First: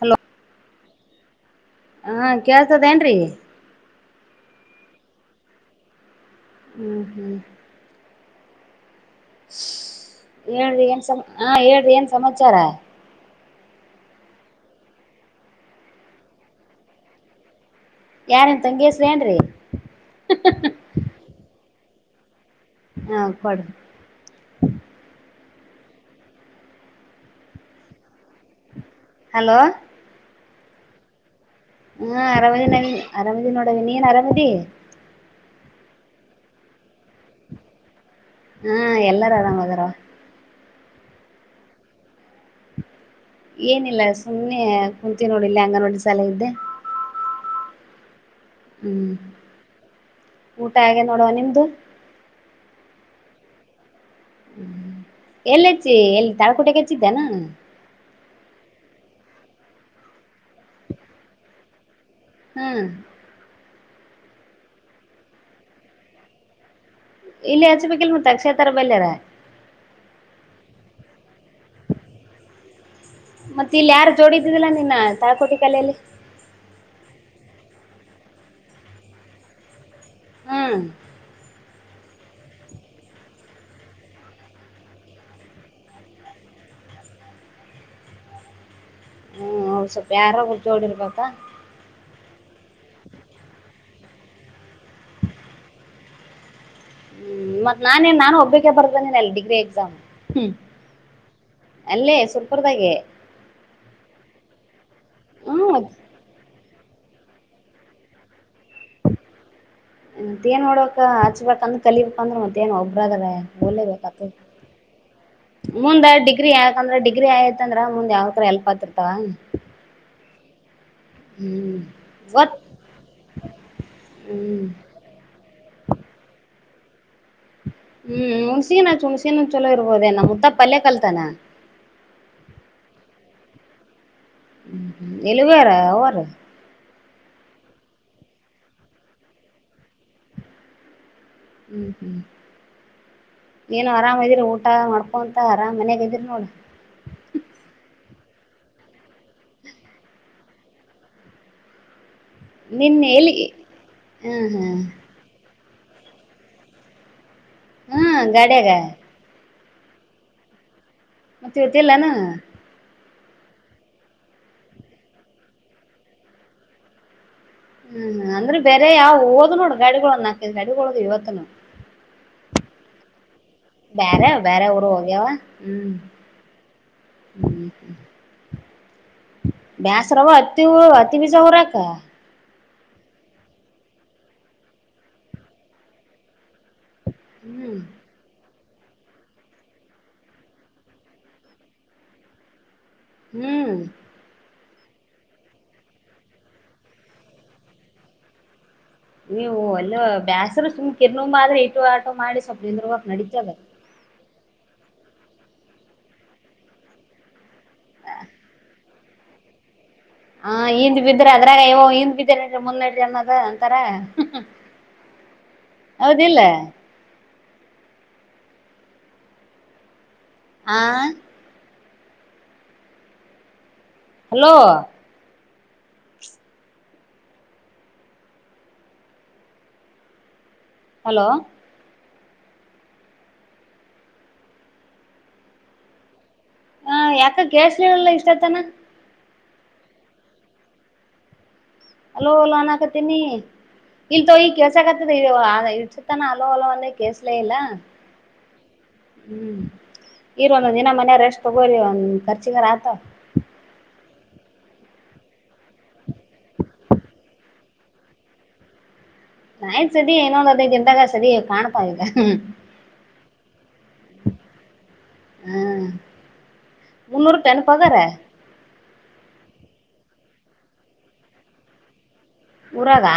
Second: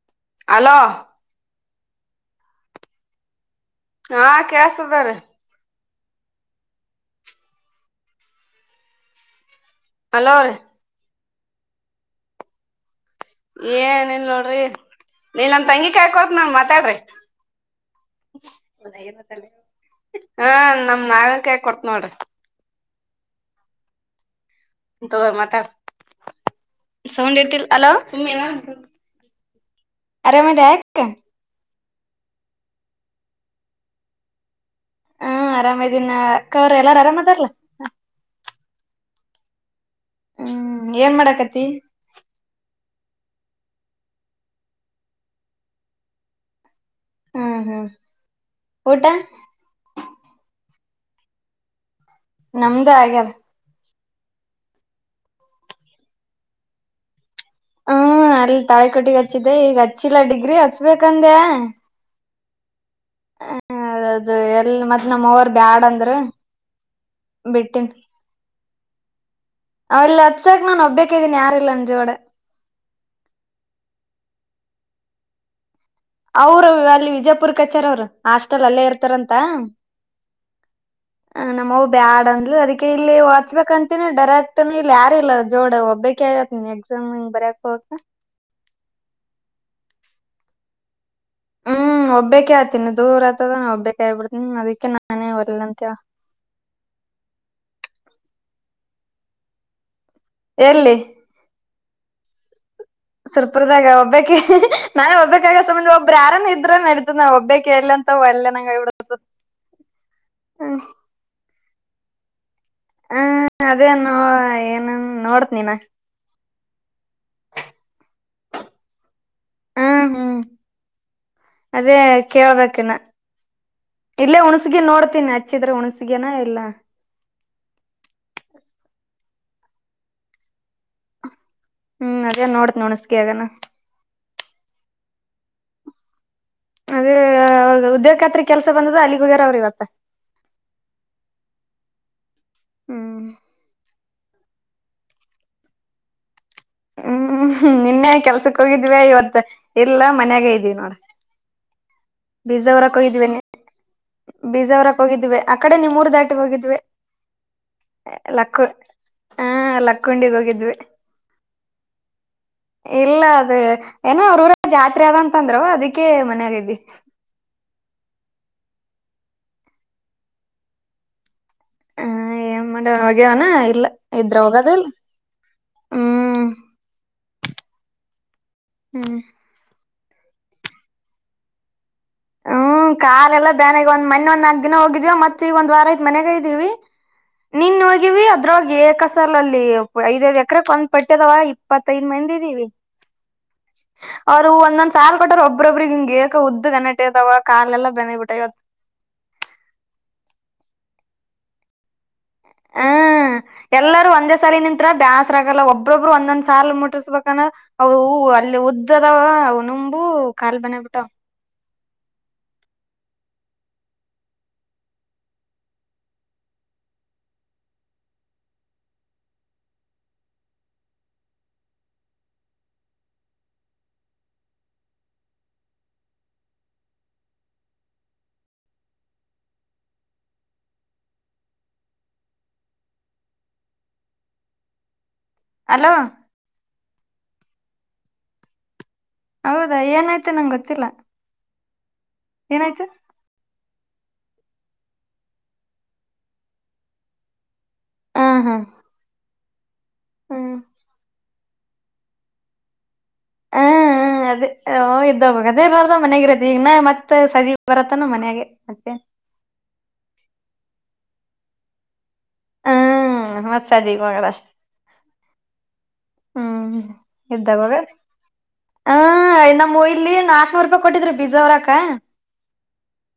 Hello hello ಹಾ ಕೇಳ್ತದೇಏನ್್ರೀ. ಹಾ ಕೇಳಿಸ್ತಿದ್ದಾರಿ. ಹ್ಮ್ ಹ್ಮ್. ಅಲೋ ರೀ ಹೇಳ್ರಿ ಏನ್ ಸಮಾಚಾರ. ಹಾ ಹೇಳ್ರಿ ಏನ್ ಸಮಾಚಾರ. ಏನನ್ ನೋಡ್ರಿ ನೀನ್ ನನ್ ತಂಗಿ ಕೈ ಕೊಡ್ತೀನಿ ಮಾತಾಡಿ. ಯಾರ್ ನಿಮ್ ತಂಗಿ ಹೆಸ್ರ ಏನ್ರೀ ಹ ನಮ್ ನಾಗ ಕೈ. ಕೊಟ್ಟು ನೋಡ್ರಿ. ಹಾ ಕೊಡು. ತೊಗೋರಿ ಮಾತಾಡ. ಸೌಂಡ್ ಇಟ ಹಲೋ. ಸುಮ್ಮಿ ಇ ಅಮ್ಮ ಹಲೋ ಆರಾಮ್. ಚಕ್ ಹಾ ಅರಾಮದಿ ನಾವ ಅರಾಮದಿ ನೋಡವ ನೀನ್ ಅರಾಮದಿ ಹಾ ಆರಾಮ ಇದೀನ್ ಕವ್ರ ಎಲ್ಲಾರು ಆರಾಮ್ ಅದಾರಲ್ಲ ಹಾ ಎಲ್ಲಾರ ಆರಾಮ್ದಾರ ಅವ್ವ ಹ್ಮ್ ಏನ್ ಮಾಡಾಕತಿ ಏನಿಲ್ಲ ಸುಮ್ಮ್ನೆ ಕುಂತೀವಿ ನೋಡಿಲ್ಲಿ ಅಂಗನವಾಡಿ ಶಾಲೆ ಇದೇ ಹ್ಮ್ ಹ್ಮ್ ಊಟ ಹ್ಮ್ ಹಾಗಗೆ ನೋಡುವ ನಿಮ್ದು ನಮ್ದು ಆಗ್ಯದ ಹ್ಮ ಎಲ್ಲ ಹೆಚ್ಚಿ ಎಲ್ಲಿ ತಳಕೋಟೆಗೆಚ್ಚಿದ್ದೇನ ಹ್ಮ್ ಅಲ್ಲಿ ತಾಯಿ ಕೊಟ್ಟಿಗೆ ಹಚ್ಚಿದ್ದೆ ಈಗ ಹಚ್ಚಿಲ್ಲ ಡಿಗ್ರಿ ಹಚ್ಬೇಕಂದೆ ಹ್ಮ್ ಹ ಅದದು ಎಲ್ ಮತ್ ನಮ್ಮ ಅವರ್ ಬ್ಯಾಡ ಅಂದ್ರ ಇಲ್ಲಿ ಯಚ ಬಲ್ ಮತ್ತ ಅಕ್ಷೇತ್ರರ ಲ್ಲರ ಅವಲ್ಲ ಹತ್ಕ್ ನಾನು ಒಬ್ಬಕ್ ಇದ್ದೀನಿ ಯಾರಿಲ್ಲ ನ ಜೋಡೆ ಮತ್ತೆ ಇಲ್ಲಿ ಯಾರು ಜೋಡಿದಿದಿಲ್ಲಾ ನಿನ್ನ ತಾಕೋಟಿ ಕಲೆಯಲ್ಲಿ ಅವರು ಅಲ್ಲಿ ವಿಜಯಪುರ್ ಕಚಾರ ಅವರು ಹಾಸ್ಟೆಲ್ ಅಲ್ಲೇ ಇರ್ತಾರಂತ ಹ್ಮ್ ಹ ನಮ್ಮ ಬ್ಯಾಡ್ ಅಂದ್ಲು ಅದಕ್ಕೆ ಇಲ್ಲಿ ಒಡ್ಸಬೇಕಂತ ಡೈರೆಕ್ಟ್ ಇಲ್ಲಿ ಯಾರಿಲ್ಲ ಜೋಡ ಒಬ್ಬಕ ಆಗತ್ ನೀ ಎಕ್ಸಾಮ್ ಹಿಂಗ ಬರಯಕ್ ಹ್ಮ್ ಅವ್ ಸ್ವಲ್ಪ ಯಾರುರು ಜೋಡಿರ್ಬೇಕಾ ಹ್ಮ ಒಬ್ಬೆ ಆತೀನಿ ದೂರ ಆತದ ಒಬ್ಬಕ ಆಗ್ಬಿಡ್ತೀನಿ ಅದಿಕ್ಕೆ ನಾನೇ ಹೊರ್ಲ್ಲಂತ ಹ್ಮ್ ಮತ್ ನಾನನ್ ನಾನು ಒಬ್ಬೆ ಬರ್ದ ನೀನಲ್ಲ ಡಿಗ್ರಿ ಎಕ್ಸಾಮ್ ಹ್ಮ್ ಎಲ್ಲಿ ಅಲ್ಲೇ ಸ್ವಲ್ಪ ಸವಲ್ಪರ್ದಾಗ ಒಬ್ಬಕ ನಾನೇ ಒಬ್ಬಾಗ ಹ್ಮ್ ಸಂಬಂ ಒಬ್ಬರು ಯಾರಾನ ಇದ್ದ ಡ್ ಒಬ್ಬೇ ಕೇರ್ಲ ಅಂತ ಅಲ್ಲ ನಗೆ ದ ಏನ್ ಹ್ಮ್ ಮಾಡೋಡ್ಬೇಕಕ್ಕ ಹಚ್ಬೇಕಂತ ಕಲಿಪ್ಪಂದ ನ ಒಬ್ರಾದ್ರ ಅದೇ ನೋ ಹಲೇಬೇಕತ ಏನ ನೋಡ್ತನಿ ನಾ ಮುಂದಡ್ ಡಿಗ್ರಿ ಯಾಕಂದ್ರೆ ಡಿ್ರಿ ಆಯತಂದ್ರ ಮುಂದ ಯಾವಕರ ಎಲ್ಪ್ ಆತಿರ್ತವ ಹ್ಮ್ ಹ್ಮ್ ಹ್ಮ್ ಅದೇ ಗೊತ್ ಕೇಳ್ಬೇಕನಾ ಇಲ್ಲೇ ಹ್ಮ್ ಹುಣ್ಸಗ ನೋಡ್ತೀನಿ ಹಚ್ಚಿದ್ರ ಹುಣಸಗನ ಇಲ್ಲ ಹ್ಮ್ ಹುಣ್ಸಿನು ಹುಣಸಿನ ಚಲೋ ಇರ್ಬೋದೇ ನಮ್ಮ ಮುದ್ದ ಪಲ್ಯೆ ಕಲ್ತಾನ ಹ್ಮ್ ಅದ ನೋಡತ್ ನುಣಸಗೆಯಗನ ಹ್ಮ ಹ್ಮ ಎಲ್ಲಿವರ ಅವ ಅವ ಅದೇ ಉದ್ಯೋಗ ಖಾತ್ರಿ ಕೆಲ್ಸ ಬಂದದ ಅಲ್ಲಿಗುಗರ ಅವ್ರ ಇವತ್ತ ಹ್ಮ್ ಹ್ಮ್ ಹ್ಮ್ ಏನೋ ಆರಾಮ್್ದ್ರೆ ಟ್ಟ ಊಟ ಮಾಡ್ಕೊ ಅಂತ ಆರಾಮ್ ಮನ್ಯಾಗ ಇದಿದ್ರರಿ ನೋಡಿ ಸಕ್ ಹೋಗಿದ್ವಿ ಇವತ್ತು ಇಲ್ಲ ಮನ್ಯಾಗ ಇದೀವಿ ನೋಡ ಬೀಜಾವರಕ್ಕೆ ನಿನ್ನೆ ಹೋಗಿದ್ದೀವಿ ಎಲ್ಲಿಗೆ ಹ್ಮ್ ಹ್ಮ್ ಬೀಜಾವರ ಹೋಗಿದ್ದೀವೆ ಆ ಕಡೆ ನಿಮ್ಮೂರ್ ದಾಟಿ ಹೋಗಿದ್ವಿ ಹಾ ಲಕ್ಕ ಗಾಡ್ಯಾಗ ಹಾ ಲಕ್ಕೊಂಡಿಗ್ ಹೋಗಿದ್ವಿ ಮತ್ತೆ ಜೊತ್ತಲ್ಲನಾ [unintelligible] ಇಲ್ಲ ಅದ- ಏನೋ ಅವ್ರ ಊರ ಜಾತ್ರೆ ಅದಂತಂದ್ರು ಅದಕ್ಕೆ ಮನೆ ಗಿದಿ ಹ್ಮ್ ಅಂದ್ರೆ ಬೇರೆ ಯಾವ ಓದ್ ನೋಡ್ರ [unintelligible] ಗಡಿಗಳ ಹಾಕ ಗಡಿಗಳದು ಇವತ್ನು ಹ ಏನ್ ಮಾಡ ಹಾಗ ಅ ಇಲ್ಲ ಬ್ಯಾರೆ ಇದ್ರೆ ಬ್ಯಾರೆ ಹೋಗದಲ್ ಊರು ಹೋಗ್ಯಾವ ಹ್ಮ್ ಹ್ಮ್ ಹ್ಮ್ [unintelligible] ಹ್ಮ್ ಬ್ಯಾಸ್ರವ ಅತ್ತಿ ಉ ಅತಿ ಬಿಸ ಹೊರಾಕ ಹ್ಮ್ ಕಾರ್ ಎಲ್ಲ ಬ್ಯಾನಾಗ ಒಂದ್ ಮನೆೆ ಒಂದ ನಾಕ್ ದಿನ ಹೋಗಿದಿವವ ಮತ್ತತ್ ಈಗ ಒಂದ್ ವಾರ ಐ್ ಮನ್ಾಗ ಇದೀವಿ [unintelligible] ಹ್ಮ್ ಅ್ರ ಏ ಕಸಾಲ ಅಲ್ಲಿ ಐದೈಐ್ ಎಕರೆಕ್ ಒಂದ್ ಪಟ್ಟದವ ಇಪ್ಪತ್ತೈದ್ ಮಂದ ಇದೀವಿ [unintelligible] ಹ್ಮ್ ಅವ್ರು ಒಂದೊಂದ್ ಸಾಲ್ ಕೊಟ್ ಒಬ್ಬೊಬ್ರಿಗೆ ಹಿಂಗೆೇಕ ಉದ್ ಕನೆಕ್ಟ್ ಇದಾವ ಕಾಲೆಲ್ಲ ಬೆನಿಬಿಟ್ಟ ಇವತ್ ನೀವು ಎಲ್ಲ ಬೇಾಸರು ಸುಮ್ ಕಿರ್ನ ಆದ್ರೆ ಇಟ್ಟು ಆ [unintelligible] ಮಾಡಿ ಸ್ವಲ್ಪ ತಿಂದ್ರ್ ನಡೀತಾದ ಹತ್ರ ಬ್ಯಾಸ್ರ ಆಗಲ್ಲ ಒಬ್ಬೊಬ್ಬರು ಒಂದೊಂದ್ ಸಾರ್ಲ್ ಮುಟ್ಟರ್ಸ್ಬೇಕಂದ್ರ ಅವದು ಹೂವು ಅಲ್ಲಿ ಉದ್ದ ಾವ ಅವ ಹಾ ಹಿಂದ್ ಬಿದ್ರೆ ಅದ್ರಾಗ ನಿಿಂದ ಬಿದ್ದ ಮುಂದಟಿ ಅನ್ನದ ಅಂತಾರ ಹೌದಿಲ್ಲ ಆ ಹಲೋ ಹಲೋ ಅಲೋ ಹ ಯಾಕ ಕೇಳ್ಸಲಿಲ್ಲ ಇಷ್ಟತನ ಹೌದಾ ಏನಾಯ್ತ ನಂಗೆ ಗೊತ್ತಿಲ್ಲ ಅಲೋಲಾಾನಕ ಏನಾಯ್ತು ತಿನ ಇಲ್ತೋ ಈ ಕೇಸಕತ್ತದ ಇಸತನ ಅಲೋ ಹೊಲೋ ಅಂದ ಕೇಸಲೇ ಇಲ್ಲ ಹ ಹಾ ಹ್ಮ್ ಇರುವ ಹ್ಮ್ ಒಂದಂದು ದಿನ ಮನೆಯಷ್ಟ ಬರಿ ಕರ್ಚಗರತ ಹ್ಮ್ ಅದೇ ಇದ್ದ ಅದೇ ಬಾರ್ದ ಮನ್ಯಾಗ ಇರತ್ತತಿ ಈಗ ನ ಮತ್ತತ್ ಸದ ಬರತ್ತಾನ ಮನ್ಯಾಗೆ ಮತ್ತೆ ನಯನ್ ಸರಿ ಇನ್ನೊಂದು ಅದ ತಿಂತಾಗ ಸರಿ ಕಾಣಪಾಗ ಹ್ಮ್ ಮತ್ಸದ ಮಡ ಹ್ಮ್ ಮುನ್ನೂರು ಟನ್ ಇದ್ದವಾಗ ಪಗಾರ ಹ ಇಲ್ಲ ನಮ್ಮ್ ಇಲ್ಲಿ ನಾಕಕ್ನೂರು ರೂಪಾಯಿ ಕೊಟ್ಟಿದ್ರ ಬೀಜಾ ಹೋರಾಕ. ಊರಾಗ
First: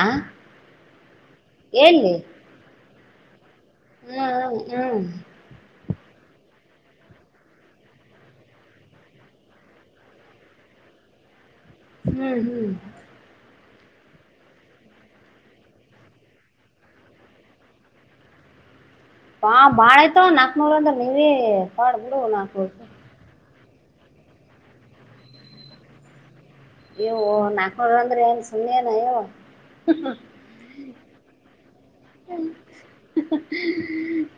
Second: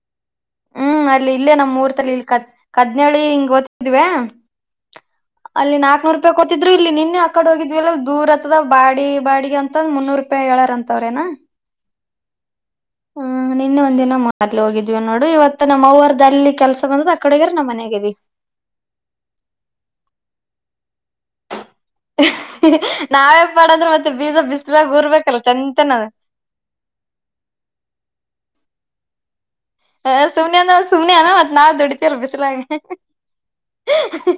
ಹ್ಮ್ ಅಲ್ಲಿ ಇಲ್ಲೇ ನಮ್ಮುರ್ ತಲೆ ಎಲ್ಲಿ ಇಲ್ಕ ಕದ್ನೇಳಿ ಹಿಂಗೊತ್ ತೀವ ಹ್ಮ್ ಹ್ಮ್ ಅಲ್ಲಿ ನಾ ನೂರ್ ರೂಪಾಯಿ ಕೊತ್ತಿದ್ರು ಇಲ್ಲಿ ನಿನ್ನೆ ಆ ಕಡೆ ಹೊಗಿದ್ ದೂರ್ ಅತ್ತದ ಬಾಡಿ ಬಾಡಿಗೆ ಅಂತಂದ್ ಮುನ್ನೂರು ರೂಪಾಯಿ ಏಳಾರ ಅಂತವ್ರೇನ. ಹ್ಮ್-ಹ್ಮ್ ಹ್ಮ ನಿನ್ನೆ ಒಂದಿನ ಮರ್ಲಿ ಹೋಗಿದ್ವಿ ನೋಡು ಇವತ್ತ ನಮ್ಮ್ ಅವರ್ದಲ್ಲಿ ಕೆಲ್ಸ ಬಂದದ ಆ ಕಡೆಗಾರ ನಮ್ಮ್ ಮನ್ಯಗದವಿ. ಹಾ ಬಾಳ ಆಯ್ತವ ನಾಕ್ನೂರ್ ಅಂದ್ರ ನೀವೆ ಅಹ್ ಹಿ ಹಿ ನಾವೇ ಮಾಡದ್ರೆ ಮತ್ತೆ ಬೀಜ ಬಿಸ್ಲಾಗ ಉರ್ಬೇಕಲ್ಲ ಚಂತನ. ಏ ಓ ನಾಕ್ನೂರ್ ಅಂದ್ರೆ ಏನ್ ಸುಮ್ಮನ ಏನ ಯಾವ್ವೋ. ಹ ಸುಮ್ನೇನ ಸುಮ್ನೆ ಅಲ ಮತ್ ನಾವ್ ದುಡಿ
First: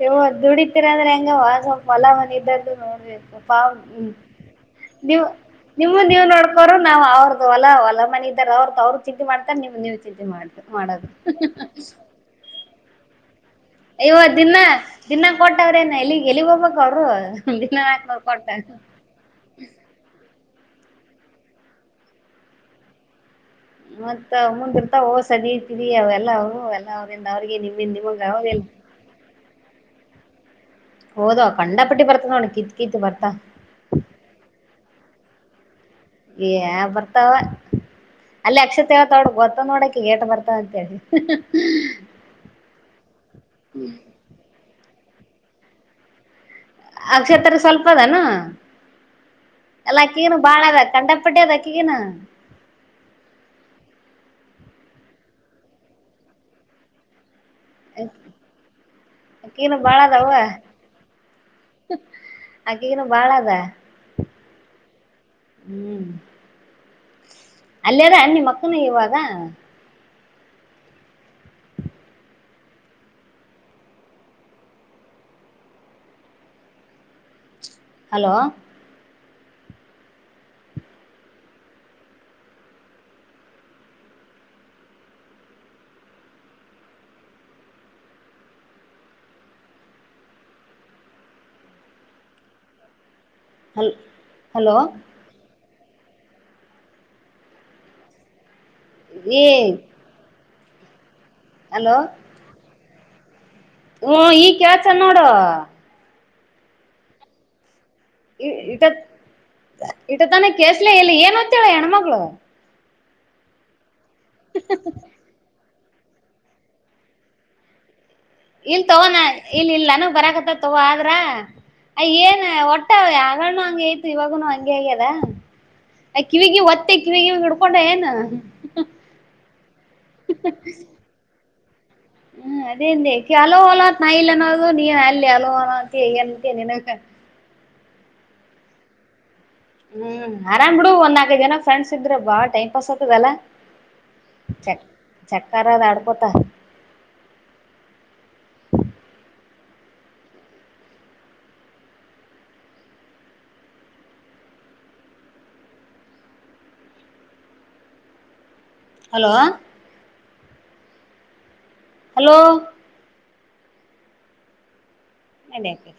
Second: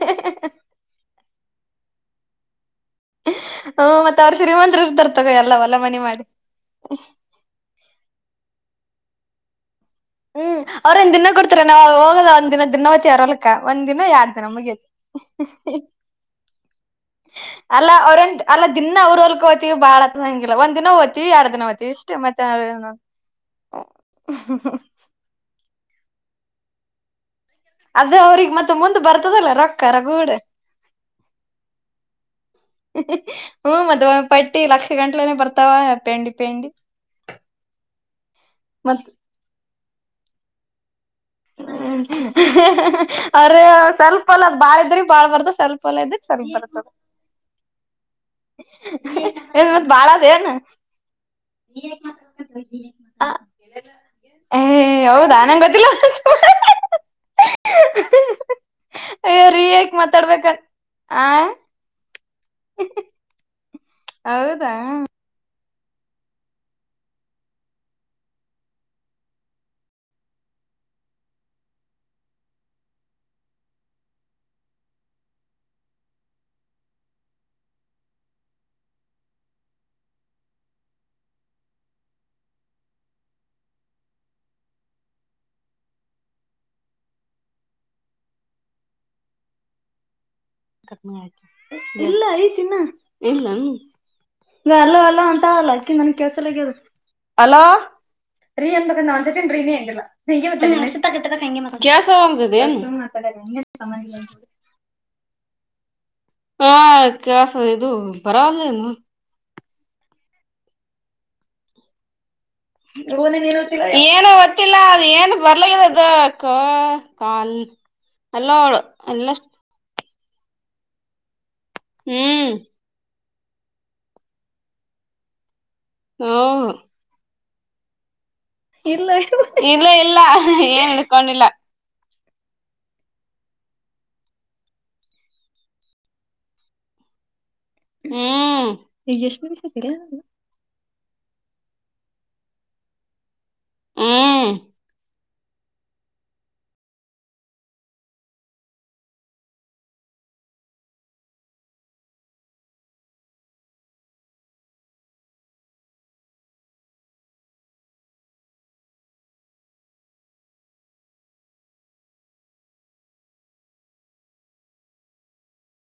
ಯವ್ವ ದುಡತಿರ ಅಂದ್ರೆ ಹೆಂಗವ್ವ ಸ್ವಲ್ಪ ಹೊಲ ಮನಿ [unintelligible] ನೋಡ್ಬೇಕ್ ಪಾ ಹ್ಮ ಮತ್ ಅವ್ರ ಶ್ರೀಮಂತರು ಇರ್ತಾರ ನೀವು ತಗೋ ಎಲ್ಲ ಹೊಲ ಮನಿ ನಿಮ್ಮ ನೀವ ಮಾಡಿ ನೋಡ್ಕೋರು ನಾವ್ ಅವ್ರ್ದ ಹೊಲ ಹೊಲ ಮನಿ ಇದಾರ ಅವ್ರ್ದ ಅವ್ರ್ ಮಾಡ್ತಾರೆ ನೀವು ನೀ ಹ್ಮ್ ಅವ್ರ ಒಂದ ದಿನ ಕೊಡ್ತಾರ ನಾವ್ ಹೋಗಲ್ಲ ಒಂದ್ಿನ ದನ್ನ ಚಾರರ ಇವ ದಿನ ದಿನಾ ಕೊಟ್ಟವ್ರೇನ ಎಲ್ಲಿಗ್ ಎಲ್ಲಿಗ್ ಹೋಗ್ಬೇಕ ಅವರು ಅಲ್ಲ ಅವ್ರ ಅಲ್ಲ ದಿನ ಅವ್ರ ಹೊಲ್ಕೋತೀವಿ ಬಾಳತ್ ಇಲ್ಲ ಒಂದ್ ದಿನ ಓ್ತೀವಿ ಎರಡ್ ದಿನ ಓ್ತೀವಿ ಇಷ್ಟೇ ಮತ್ತೆಡು ಮತ್ತ ಮುಂದಿರ್ತ ಹೋಸದ ಇಯ ಎಲ್ಲವು ಎಲ್ಲ ಅವ್ರಿಗೆ ನಿಮ್ಮಿಂದ ಅದ ನಿಮಗ್ ಅವ್ರಿಗೆ ಹೌದಿಲ್ಲ ಮತ್ತೆ ಮುಂದ್ ಬರ್ತದಲ್ಲ ರೊಕ್ಕರ ಗೂಡೆ ಹಓದ ಕಂಡಾಪಟ್ಟಿ ಬರ್ತ ನೋಣ ಕಿತ್ ಕಿತ್ ಬರ್ತ ಗಂಟ್ಲನೆ ಬರ್ತಾವ ಪೆಂಡಿ ಏ ಪೆಂಡಿ ಬರ್ತಾವ ಅಲ್ಲಿ ಅಕ್ಷ ಮ ತೇಳ್ತಾವಡು ಗೊತ್ತ ನೋಡಕ ಗೇಟ ಬರ್ತಾ ಅಂತ ಹೇಳಿ ಹ್ಮ್ ಅವ್ರ ಸ್ವಲ್ಪಲ್ಲ ಬಾಳಿದ್ರಿ ಬಾಳ್ಾರದು ಸ್ವಲ್ಪ ಒಲ್ಲ ಇದ ಸರಿ ಅಕ್ಷತ್ರ ಸ್ವಲ್ಪ ಅದನು ಅಲ್ಲ ಬಳ ಅಕ್ಕಿಗಿನ ದನು ಬಾಳ ಅದ ಕಂಡಾಪಟ್ಟಿ ಅದ ಅಕ್ಕಿಗಿನ ಏ್ ಹೌದ ಆ ನಂಗ್ ಗೊತ್ತಿಲ್ಲ ಅಯ್ಯೋ ರೀ ಅಕ್ಕೀನು ಯಾಕ್ ಬಾಳದ ಅವವ ಮಾತಾಡ್ಬೇಕ ಆ ಆಕೀನು ಬಾಳ ಅದ ಹೌದಾ ಹ್ಮ್ ಅಲ್ಲಾರ ಅ್ಣಿ ಮಕ್ಕನು ಇವಾಗ ಹಲೋ ಆಯ್ತ ಇಲ್ಲ ಐ ತಿ ಇನ್ನ ಇಲ್ಲ ಈಗ ಹಲ್ ಹಲೋ ಅಲ್ಲ ಅಲ್ಲ ಅಂತ ಅಲ್ಲ ನನ್ ಕೆಸಲದು ಅಲಾ ೀನ್ ಏ ್ರೀನಲ್ಲ ಹ ಟ್ಟ ಕಸ ಒ ಹ್ಮ್ ಹ ಈ ಕಳ್ತ ನೋಡುವ ಹಾ ಕಸ ಇ ಇಟ್ಟ ಇಟ ತಾನೆ ಕಸಲ ಎಲ್ಲಿ ಏನು ಹೊತ್ತಾಳ ಹೆಣ್ಣ್ಮಗಳು ಹನೆ ನೀರು ಏನು ಒೊತ್ತಿಲ್ಲ ಅದು ಏನ್ ಬರ್ಲಕ್ಕ ಅದ ಕ ಕನ್ ಇಲ್ ತಗೋಣ ಇಲ್ ಇಲ್ಲಾನ ಬರಕತ್ತ ತಗೋ ಆದ್ರ ಅಯ ಏನ್ ಒಟ್ಟ ಯ ಹ ಹಂಗ ಆಯ್ತು ಇವಾಗನು ಹಂಗೆ ಆಗ್ಯದ ಹ್ಮ್ ಕಿವಿಗೆ ಒತ್ತೆ ಕಿವಿಗೆ ಕೊಂಡ ಏನು ಇಲ್ಲ ಇ ಇಲ್ಲ ಇಲ್ಲ ಏನ್ ಇ ಕೊಂಡಿಲ್ಲ ಹ್ಮ್ ಅದೇಂದ ಹಲೋಲತ್ ನಾ ಇಲ್ಲ ಅನ್ನೋದು ನೀ ಅಲ್ಲಿ ಹಲೋಲ ಎಂತ ನಿನಗ ಹಾ ಹಗಷ್ಟ ಹ್ಮ್ ಆರಾಮ ಬಿಡು ಒ ನಾಲ್ಕೈದು ದಿನ ಟೈಂ ಇದ್ರ ಬಾ ಟೈಂ ಪಾಸ್ ಆತದಲ್ಲ ಸರಿ ಚಕ್ಕರ ಅದ ಆಡ್ಕೋತ ಹಲೋ ಹಲೋ ಅಲ್ಲಕೆ